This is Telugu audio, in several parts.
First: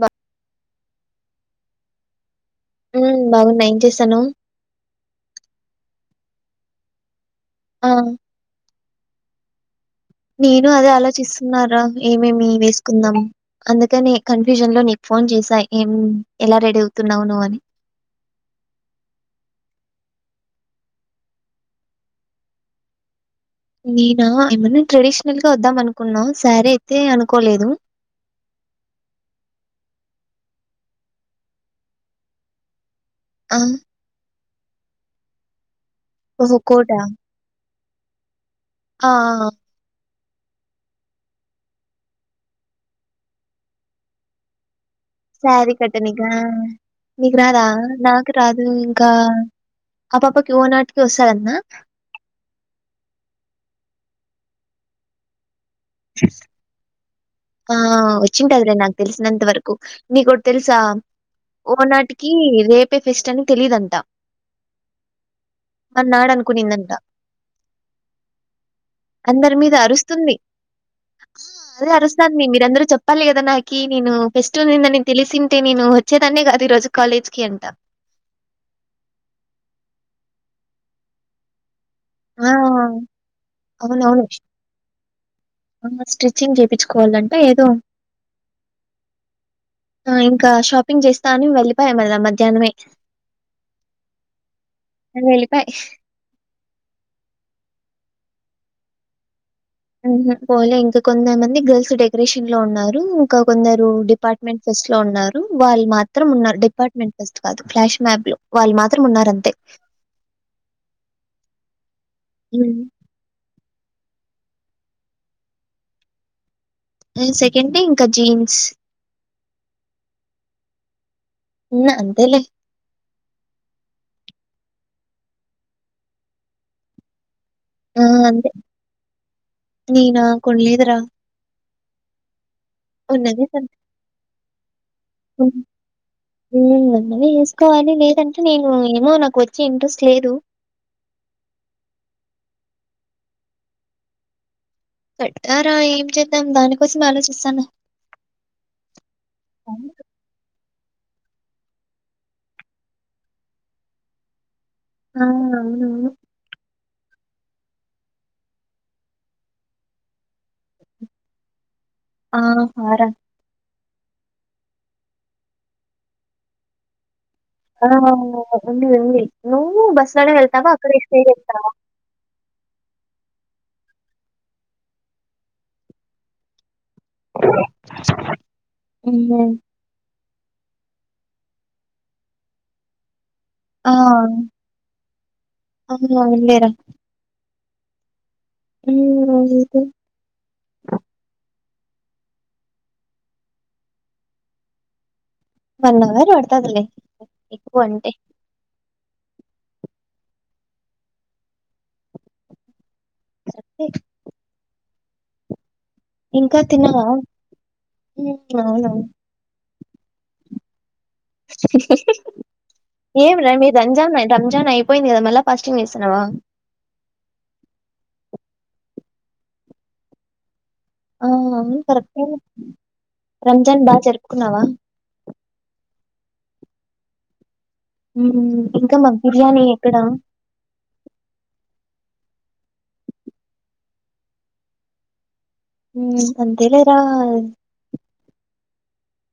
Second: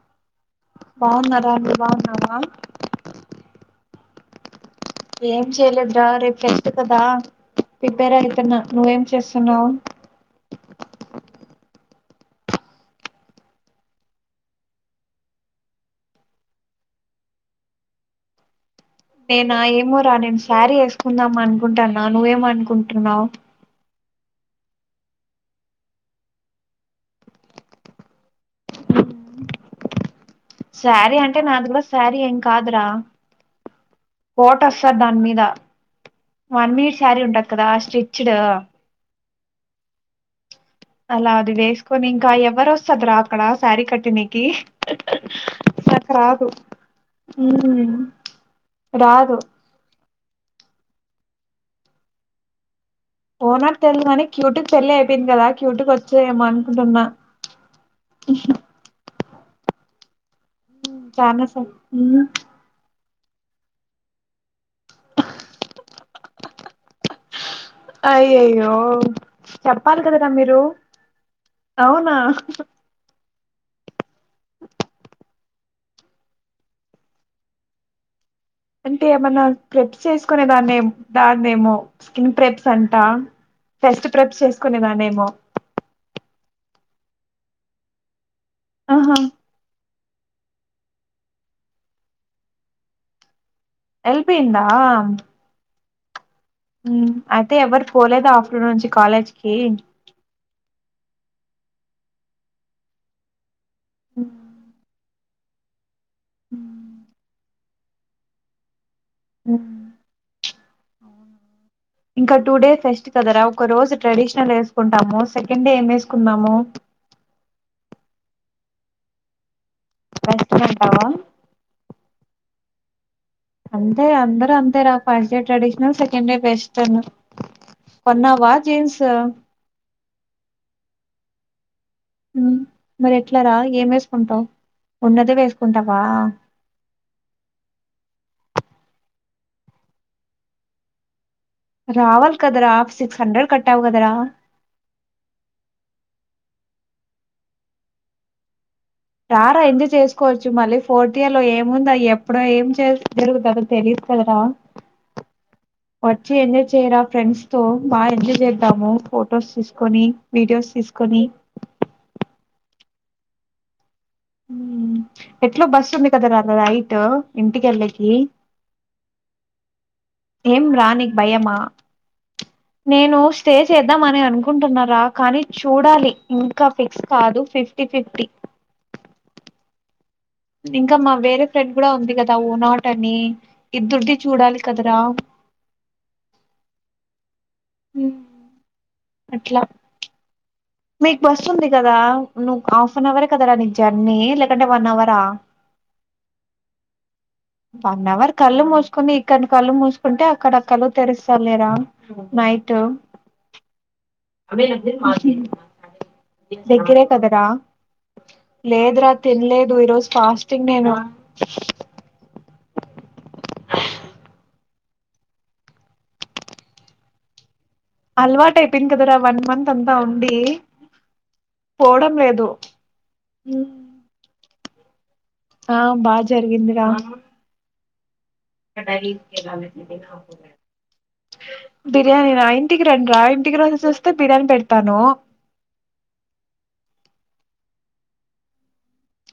బ బౌన్నర మీర్ బౌన్నరా ఉమ్ బాగున్నా ఏం చేస్తున్నావ్ ఏం చేయలేదురా రేపు ఫెస్ట్ కదా ఆ ప్రిపేర్ అయితున్న నువ్వేం చేస్ తిన్నావా నేను అదే ఆలోచిస్తున్నారా ఏమేమి వేసుకుందాం అందుకనే కన్ఫ్యూజన్ లో నీకు ఫోన్ చేసా ఏం ఎలా రెడీ అవుతున్నావు నువ్ అని నేనా ఏమో రా నేను శారీ వేసుకుందాం అనుకుంటాన్నా నువ్వేమ అనుకుంటున్నావు్ నేను ఏమన్నా ట్రెడిషనల్ గా వద్దాం అనుకున్నా సారీ అయితే అనుకోలేదు సారీ అంటే నాది కూడా సారీ ఎం కాదురా ఆ కోట వస్తాది దాని మీద ఓహో! One quota? మీట్ సారీ ఉంట కదా అ రిచ్డ ఆ! ఆ అలా అది వేసుకొని ఇంకా ఎవరు వస్తద్రా అక్కడ శారీ కట్టినికి సారీ నాకు కటనికా రాదు నికు రాదా ఉమ్ నాకు రాదు ఇంకా రాదు అప్పప్పాకి ఓనాట్ కోసన్న పోనత్ తెల్ గనీ క్యూటిక్ పెళ్లి అయిపోయింది కదా క్యూటు గా వచ్చాయేమో అనుకుంటున్నా ఆ వచ్చింటది లే నాకు తెలిసి ఎంత వరకు నీ కొ తెలుసా చానా స ఉమ్ ఓనాటికి రేపు పే ఫెస్ట్ అని తెలిదంట మన్నాడు అనుకునిందంట అయ్యయ్యో అందరి మీద చెప్పాలి కదరా అరుస్తుంది. మీరు అవునా సార్ మీరందరూ చెప్పాలి కద్ తనకి నేను ఫెస్ట్ ఉన్నింది అని తెలిసిన్ టే నేను వచ్చేదాన్నే కాదు ఈ రోజు కాలేజ్ కి అంటా అంటే ఏమన్నా కెప్స్ చేసుకునే దాన్ని దేమో స్కిన్ ఆ! ప్రేప్స్ అంటా ఫెస్ట్ అవునవును. ప్రెప్స్ చేసుకునేదాన్ని ఏమో చ్చిం చేయిించుకోవాలంటే ఏదో ఆహా ఆ ఇంకా షాపింగ్ చేస్తా అని వెళ్ళిపాయా మదా మధ్యాహ్నమే ఎల్లిపోయిందా వెళ్ళిపాయి. మ్మ్ అయితే ఎవరు పోలేదు ఆఫ్టర్నూన్ నుంచి కాలేజ్ కి హ పోలే ఇంకా కొంద మంది గర్ల్స్ ఉ రేషన్ లో ఉన్నారు ఇంకా కొందరు డిపార్ట్మెంట్ ఫెస్ట్ లో ఉన్నారు ఉ వాళ్ళు మాత్ ఇద్దరం ఉన్నారు డిపార్ట్మెంట్ ఫస్ట్ కాదు ఫ్లాష్ మ్యాప్ లో వాళ్ళు మాత్ ఇద్దరం ఉన్నారు అంతే ఉమ్, ఇంకా టూ డేస్ హ్మ్. ఫెస్ట్ కదరావు ఒక రోజు ట్రెడిషనల్ వేసుకుంటాము సెకండ్ డే ఏం వేసుకుందాము సెకండ్ డే ఇంకా జీన్స్ బెస్ట్ అంటవా ఉన్న అంతేలే అంతే అందరు అంతే రా first year traditional second year western ఆ! అంతే. కొన్నావా జీన్స్ నేనా కొనలేదు రా మ్మ్ ఉన్నద స ఉన్నదే వేసుకుంటావా? ఉన్నదిే వేసుకోవాలి లేదంటే నేను ఏమో నాకు వచ్చే ఇంట్రెస్ట్ లేదు రావాలి కదరా సిక్స్ హండ్రెడ్ కట్టావు కదరా అట్టారా ఏం చేద్దాం దానికోసం ఆలోచిస్తాన రారా ఎంజాయ్ చేసుకోవచ్చు మళ్ళీ పోటీయాలో ఏముంద ఎప్పుడో ఏం చే జరుగుతదో తెలీదు కదరా ఆ చేరా ఫ్రెండ్స్ తో బాగా ఎంజాయ్ చేద్దాము ఫొటోస్ తీసుకొని వీడియోస్ తీసుకొని ఆ ఆర ఎట్లో బస్సు ఉంది కదరా నైటు ఆ ఉంది ఉంది నువ్వు బస్ బస్ లోనే ఏం వెళ్తావా రా అక్కడే నీకు స్టే భయమా? చేస్తావా నేను స్టే చేద్దామ అని అనుకుంటున్నారా కానీ చూడాలి ఇంకా ఫిక్స్ కాదు ఫిఫ్టీ ఫిఫ్టీ హ్మ్ ఇంకా మా వేరే ఫ్రెండ్ కూడా ఉంది కదా ఊ నాట అని ఇద్దరుది చూడాలి కదరా అవునవును లేరా హ్మ్ ఏం రా నీకు మీకు బస్సు ఉంది కదా నువ్వు హాఫ్ అన్ అవరే కదరా నీ జర్నీ లేకంటే వన్ అవరా వన్ అవర్ పడతదిలే ఎక్కువ అంటే కొన్ని ఇక్కడి కళ్ళు మూసుకుంటే అక్కడ కళ్లు తెరుస్త లేరా నైటు అమి మహి ఇంకా దగ్గిరే తిన్నవా కదరా హ్మ్ అవునవును లేద్రా తిన్లే ఈ రోజు ఫాస్టింగ్ డే రా ఏం రా రంజాన్ రంజాన్ అయిపోయింది గ మల్లా ఫాస్టింగ్ చేస్తన్నావా అలవాటు అయిపోంది కదరా వన్ మంత్ అంతా ఉండి ఆ అవును పోవడం కరెక్ట్ లేదు రంజాన్ బాగా జరుపుకున్నావా ఆ బా జరిగిందిరా ఇంక మాకు బిర్యానీ ఎక్కడ బిర్యానీ నా ఇంటికి రండి రా ఇంటికి రోజూ చూస్తే బిర్యానీ పెడతాను అంతేలే రా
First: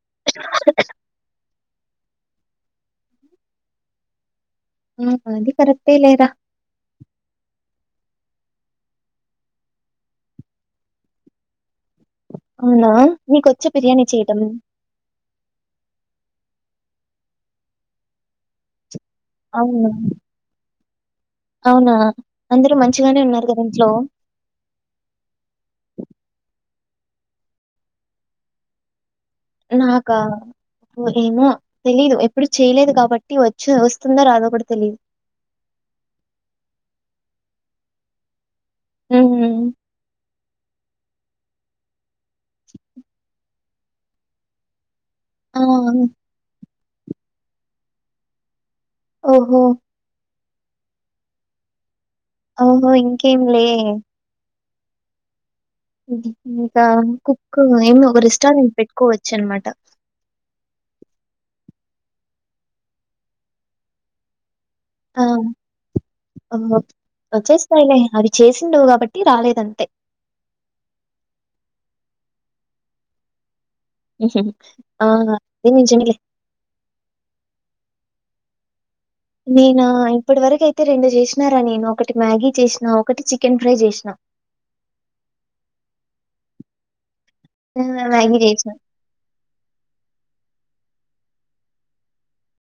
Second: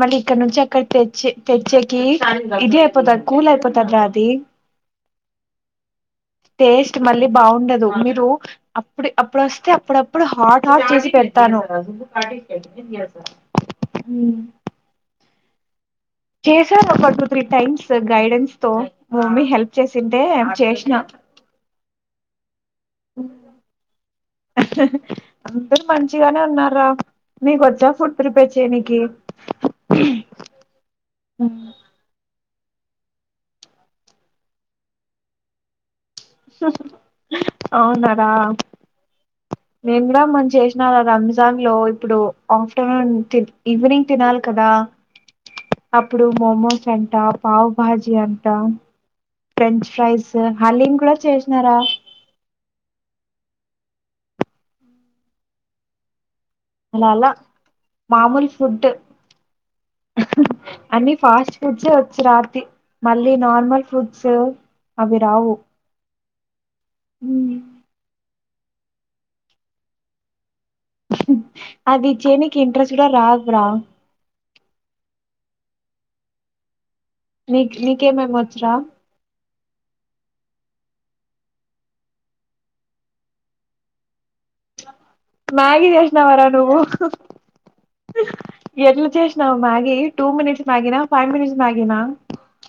మళ్ళీ ఇక్కడి నుంచి అక్కడి తెచ్చి తెచ్చే కి ఇదే అయిపోత కూల్ అయిపోతద్రా అది ఉహు అది కరెక్ట్ టేస్ట్ మళ్ళీ బాగుండదు మీరు అప్పుడ్ అప్పుడు వస్తే అప్పుడప్పుడు హాట్ హాట్ అవునా నీకొచ్చ బిర్యానీ చేయడం చేశాను ఒక టూ త్రీ టైమ్స్ గైడెన్స్ తో మమ్మీ హెల్ప్ అవును చేసింటె చేస్ నా అవునా అందరు మంచిగానే ఉన్నారు గదా ఇంట్లో అందరు మంచిగానే ఉన్నారా నీకు వచ్చా ఫుడ్ ప్రిపేర్ చెయినికి నాకా ఏమో తెలీదు ఎప్పుడు చేయలేదు కాబట్టి వచ్చో వస్తుందో రాదో కూడా తెలిదు అవునార మ్మ్. మేము కూడా మనం చేసినా రమ్ జాన్ లో ఇప్పుడు ఆఫ్టర్నూన్ ఈవినింగ్ తినాలి కదా ఆ, అప్పుడు మోమోస్ అంట పావ్ భాజీ అంట ఓహో ఫ్రెంచ్ ఫ్రైస్ హలీం కూడా చేసినారా ఓహో ఇంకేంలే ఉ ఇంకా అలా అలా కుక్ ఏమి ఒక మామూలు రెస్టారెంట్ ఫుడ్ పెట్టుకోవచ్చు అనమాట అన్ని ఫాస్ట్ ఫుడ్స్ే వచ్చు రాతి మళ్ళీ నార్మల్ ఫుడ్స్ అవి రావు ఆ ఉమ్. వచ్చేస్తాయ్ లే అది చేసిండవు కాబట్టి రాలేదంతే అది చేనికి ఇంట్రెస్ట్ కూడా రాదురా హు హు ఆ అది నిజమే లే మీ మేకేమేమి వచ్చు రా నేనా ఇప్పటి వరకు అయితే రెండు చేసినారా నేను ఒకటి మ్యాగీ చేసినా ఒకటి చికెన్ ఫ్రై చేసినా మ్యాగి చేసినావ రా నువ్వు ఆ! మ్యాగీ జేసినా. ఎట్ల చేసినావు మ్యాగీ టూ మినిట్స్ మ్యాగినా ఫైవ్ మినిట్స్ మ్యాగినా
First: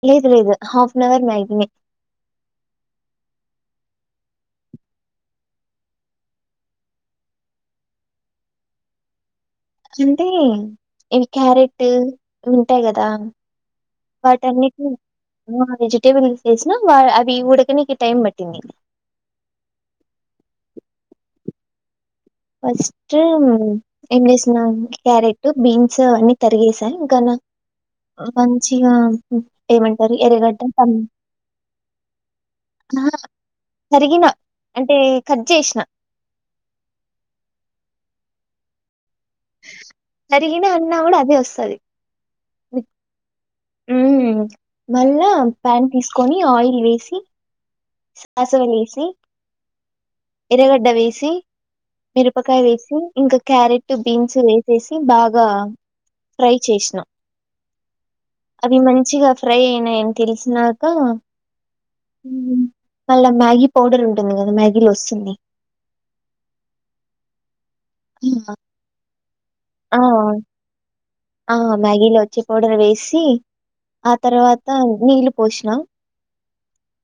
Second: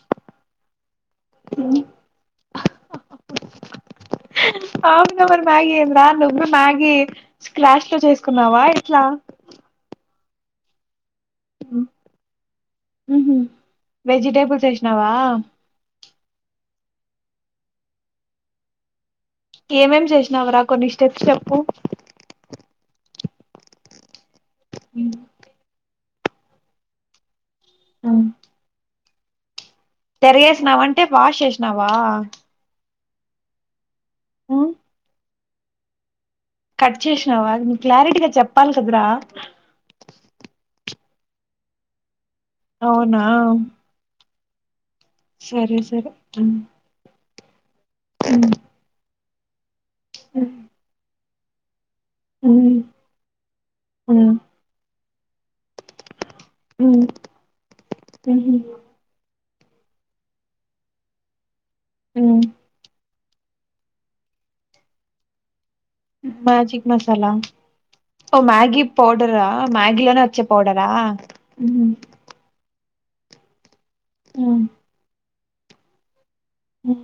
లేదు లేదు హాఫ్ [unintelligible] అవుగా మరి మ్యాగీ ఏందా నువ్వు మ్యాగీ స్క్రాష్ లో చేసుకున్నావా ఎట్లా అంటే ఇవి క్యారెట్ ఉంటాయి కదా ఉహు. వెజిటేబుల్స్ వాటన్నిటిని వేసినావా వెజిట టేబుల్ తీసేసిన అవి ఉడకనికి టైమ్ పట్టింది ఏమేమి చేసినావురా కొన్ని స్టెప్స్ చెప్పు ఫస్ట్ హుమ్ ఏం జేస్ నా క్యారెటు బీన్స్ సో అవన్నీ తరిగేస ఇంకా నా మంచిగా హుమ్ తెరగేసినవంటే వాష్ చేసినావా నా తరిగిన అంటే కట్ జేసినా కట్ చేసినావా నీ క్లారిటీగా చెప్పాలి కదరా తరిగిన అన్ అన్నా కూడా అదే వస్తది అవునా హుమ్ మళ్ళా సరే ప్యాన్ సరే తీసుకొని ఆయిల్ వేసి శాసవేసి ఎరగడ్డ వేసి మిరపకాయ వేసి ఇంకా క్యారెటు బీన్స్ వేసేసి బాగా ఫ్రై చేసినా అవి మంచిగా ఫ్రై అయినాయి అని తెలిసినాక ఉమ్ మళ్ళ మ్యాగీ పౌడర్ ఉంటంది కా మ్యాగీలో వస్తే స్తోంది మ్యాజక్ మసాలా ఓ మ్యాగిీ పౌడరా ఆ మగ్గి లోనే వచ్చే పౌడరా ఆ ఆ మ్యాగి లో వచ్చే పౌడర్ వేసి తి ఆ తర్వాత నీళ్లు పోష్న హుమ్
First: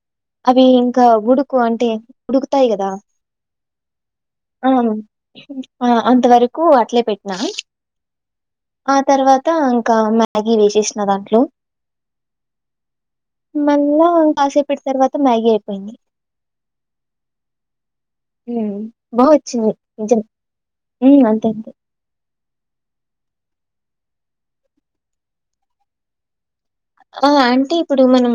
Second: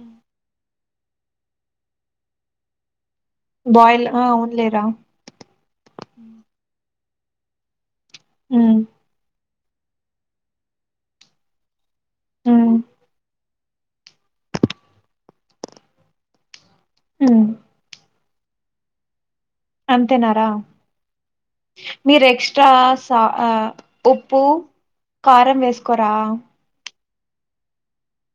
అవి ఇంకా ఉడుకు అంటే ఉడుకుతాయి కదా బాయిల్ అవునులేరా ఆ అంతవరకు అట్లే పెట్ నా ఆ తర్వాత అ ఇంకా మ్యాగీ వేసేసిన దాంట్లో ఆ మళ్ల కాసేపుయ్ల‌ ఇప్పటి తర్వాత మ్యాగీ అయిపోయింది ఆ బహత్ చి నిజం అంతేనారా అంతే అంతే ట్రా ఉప్పు కారం వేసుకోరా ఆ ఆంటీ ఇప్పుడు మనం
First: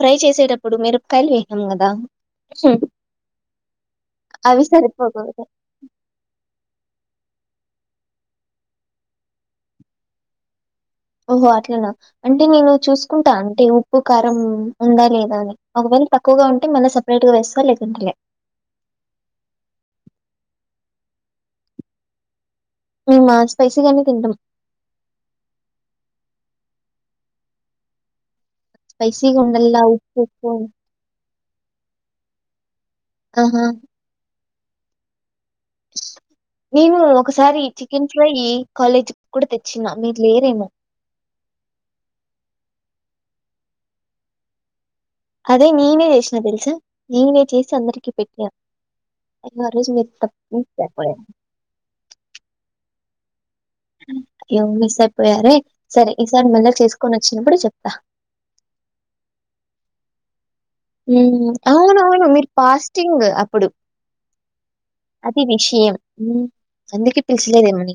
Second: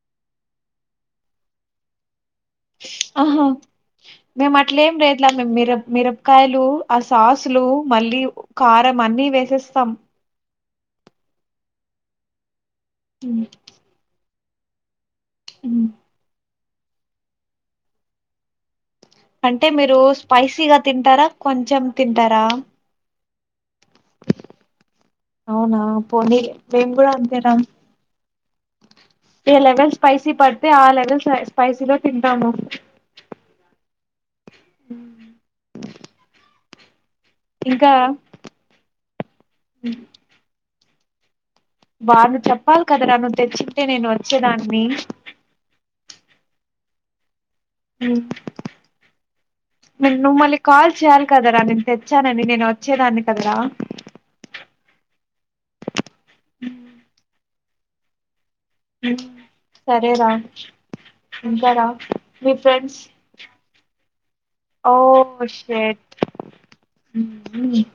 ఫ్రై చేసేటప్పుడు మిరపకాయలు వేసాం కదా ఆహా మేము అవి అట్లేం సరిపోకూడదు రేట్లాిర మిరబ్కాయలు సాసులు మళ్ళీ కారం అన్ని వేసేస్తాం ఓహో అట్లనా అంటే నేను చూసుకుంటా ఉమ్, అంటే ఉప్పు కా ఉందా లేదు అ ఉమ్. ఒక తక్కుగా ఉంట ే మళ్ళీ సపరేట్ గా వేస్త లేకుండలే అంటే మీరు స్పైసీగా తింటారా కొంచెం తింటారా మస్ స్పైసీగాన్న తింటం అవునా పోనీ బెంగురు అంతరాం స్పైసీగా ఏ ఉండల్లా వల్ ఉప్పు స్పాైసి ఎక్కువ పడతే ఆ లేెవెల్ స్పా పైసిలో తింటాము ఆహా ఊ మేము ఒకసారి చికెన్ ఫ్రై కాలేజ్ కూడా తెచ్చిన మీరు లేరేమో వాళ్లు చెప్పాలి కదారా నువ్వు తెచ్చుంటే నేను వచ్చేదాన్ని అదే నీనే చేసిన తెలుసా నినే చేసి హు అందరికి పెట్టిన అయ్యో ఆ రోజు మీరు నువ్వు తప్పు మళ్ళి మిస్ కాల్ అయిపోయారు చేయాలి కదరా నేను తెచ్చానంని నేను వ వచ్చేదాన్ని కదరా అ విసయిపోయారే సర ఈ సారి మళ్ళీ చేసుకొని వచ్చినప్పుడు చెప్ ఆ సరేదా అవునవును మీరు ఫ్రెండ్స్ పాస్టింగ్ అప్పుడు ఓ అది విషయం షట్ అందుక పిలిచలేదేమోని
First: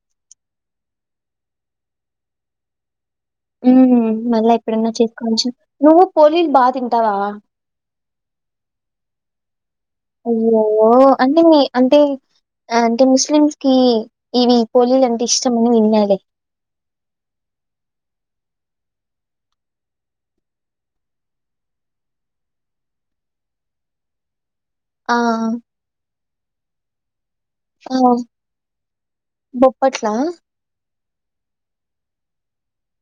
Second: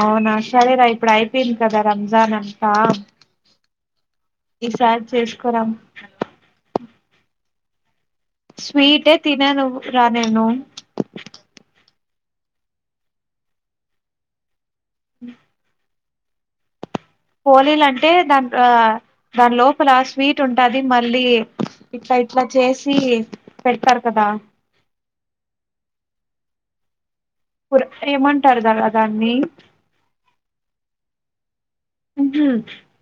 అవునా సరేరా ఇప్పుడు అయిపోయింది కదా రంజాన్ అంతా ఉహు మళ్ళా ఎప్పుడైన్నా ఈసారి చేసుకోవచ్చు చేసుకోరా నువ్వు పోలీలు బాగా తిన్న ఉంటావా స్వీట్ ఏ తినను రా నేను అయ్యో అంటే మీ అంటే అంటే ముస్లిమ్స్ కి ఇవి పోలీలు అంటే ఇష్టమని తిన్నాలే పోలీలు అంటే దాని ఆ దాని లోపల స్వీట్ ఉంటుది మళ్ళీ ఇట్లా ఇట్లా చేసి పెడతారు కదా ఆ పుర ఆ! ఏమంటారు దాన్ని బొప్పట్లా? ఉహు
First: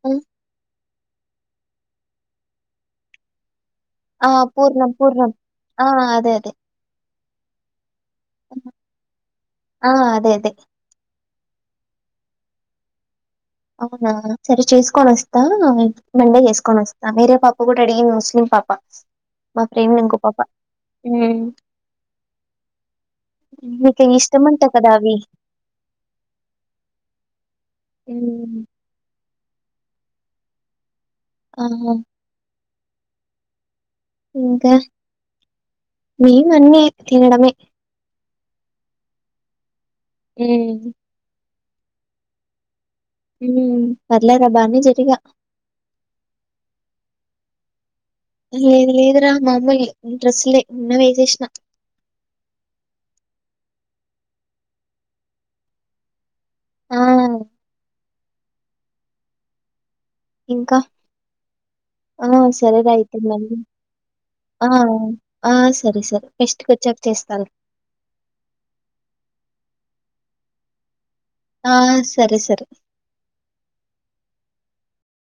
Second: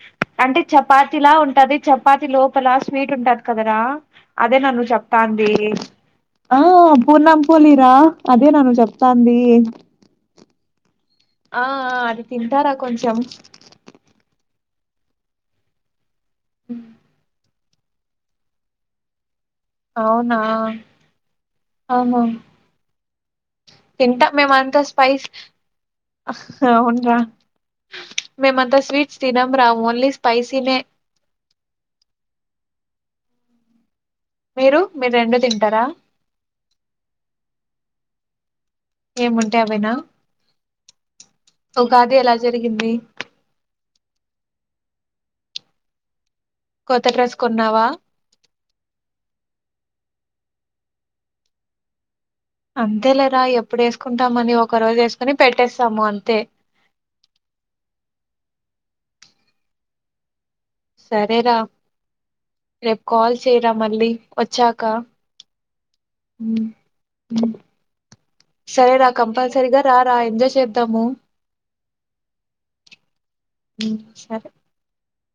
హ్మ్. అంటే చెప్ప చపాతిలా ఉంటది చపాతి లోపల స్వీట్ ఉంటది కదరా ఆ! అదే నువ్వు పూర్ణం, పూర్ణం. చెప్తాంది ఆ! అదే అదే. అహా పూర్ణం పోలిరా అదే నువ్వు చెప్తాంది ఆ! అదే అదే. ఆ అది తింటారా కొంచెం అవునా సరే చేసుకొని వస్తా మండే చేసుకని వస్తా మీరే పాప ఒకటి అడిగింది ముస్లిం పాప మా ఫ్రెండ్ ఇంకో అవునా పాప. హ్మ్. అవునా నీకు తింట మేము ఇష్టమంట అంత కదా అవి. స్పైస్ అవునురా మేమ హ్మ్. అంతా స్వీట్స్ తినం రా ఓన్లీ స్పైసినే ఆహా ఇంకా మీరు మీరు రెండు తింటారా ఏం వండ్లె తినడమే ఏముంటే అవెనా ఉమ్ ఉగాది ఎలా జరిగింది ఉమ్ పర్లేద బానే జెరిగా కొత్త డ్రెస్ కొన్నావా లేదు లేదు రా మామూలు డ్రస్సులే ఉన్నా వేసేసిన అంతే లేరా ఎప్పుడు వేసుకుంటామని ఒక రోజు వేసుకుని పెట్టేస్తాము అంతే ఆ ఇంకా సరేరా ఆ సరే రా రేపు అయితే కాల్ మళ్ళీ చేయరా మళ్ళీ ఆ వచ్చాక ఆ సరే సరే ఫెస్ట్ వచ్చాక చేస్తాలే రా రా ఎజాయ్ చేద్దాము ఆ సరే సరే ఉమ్ సరే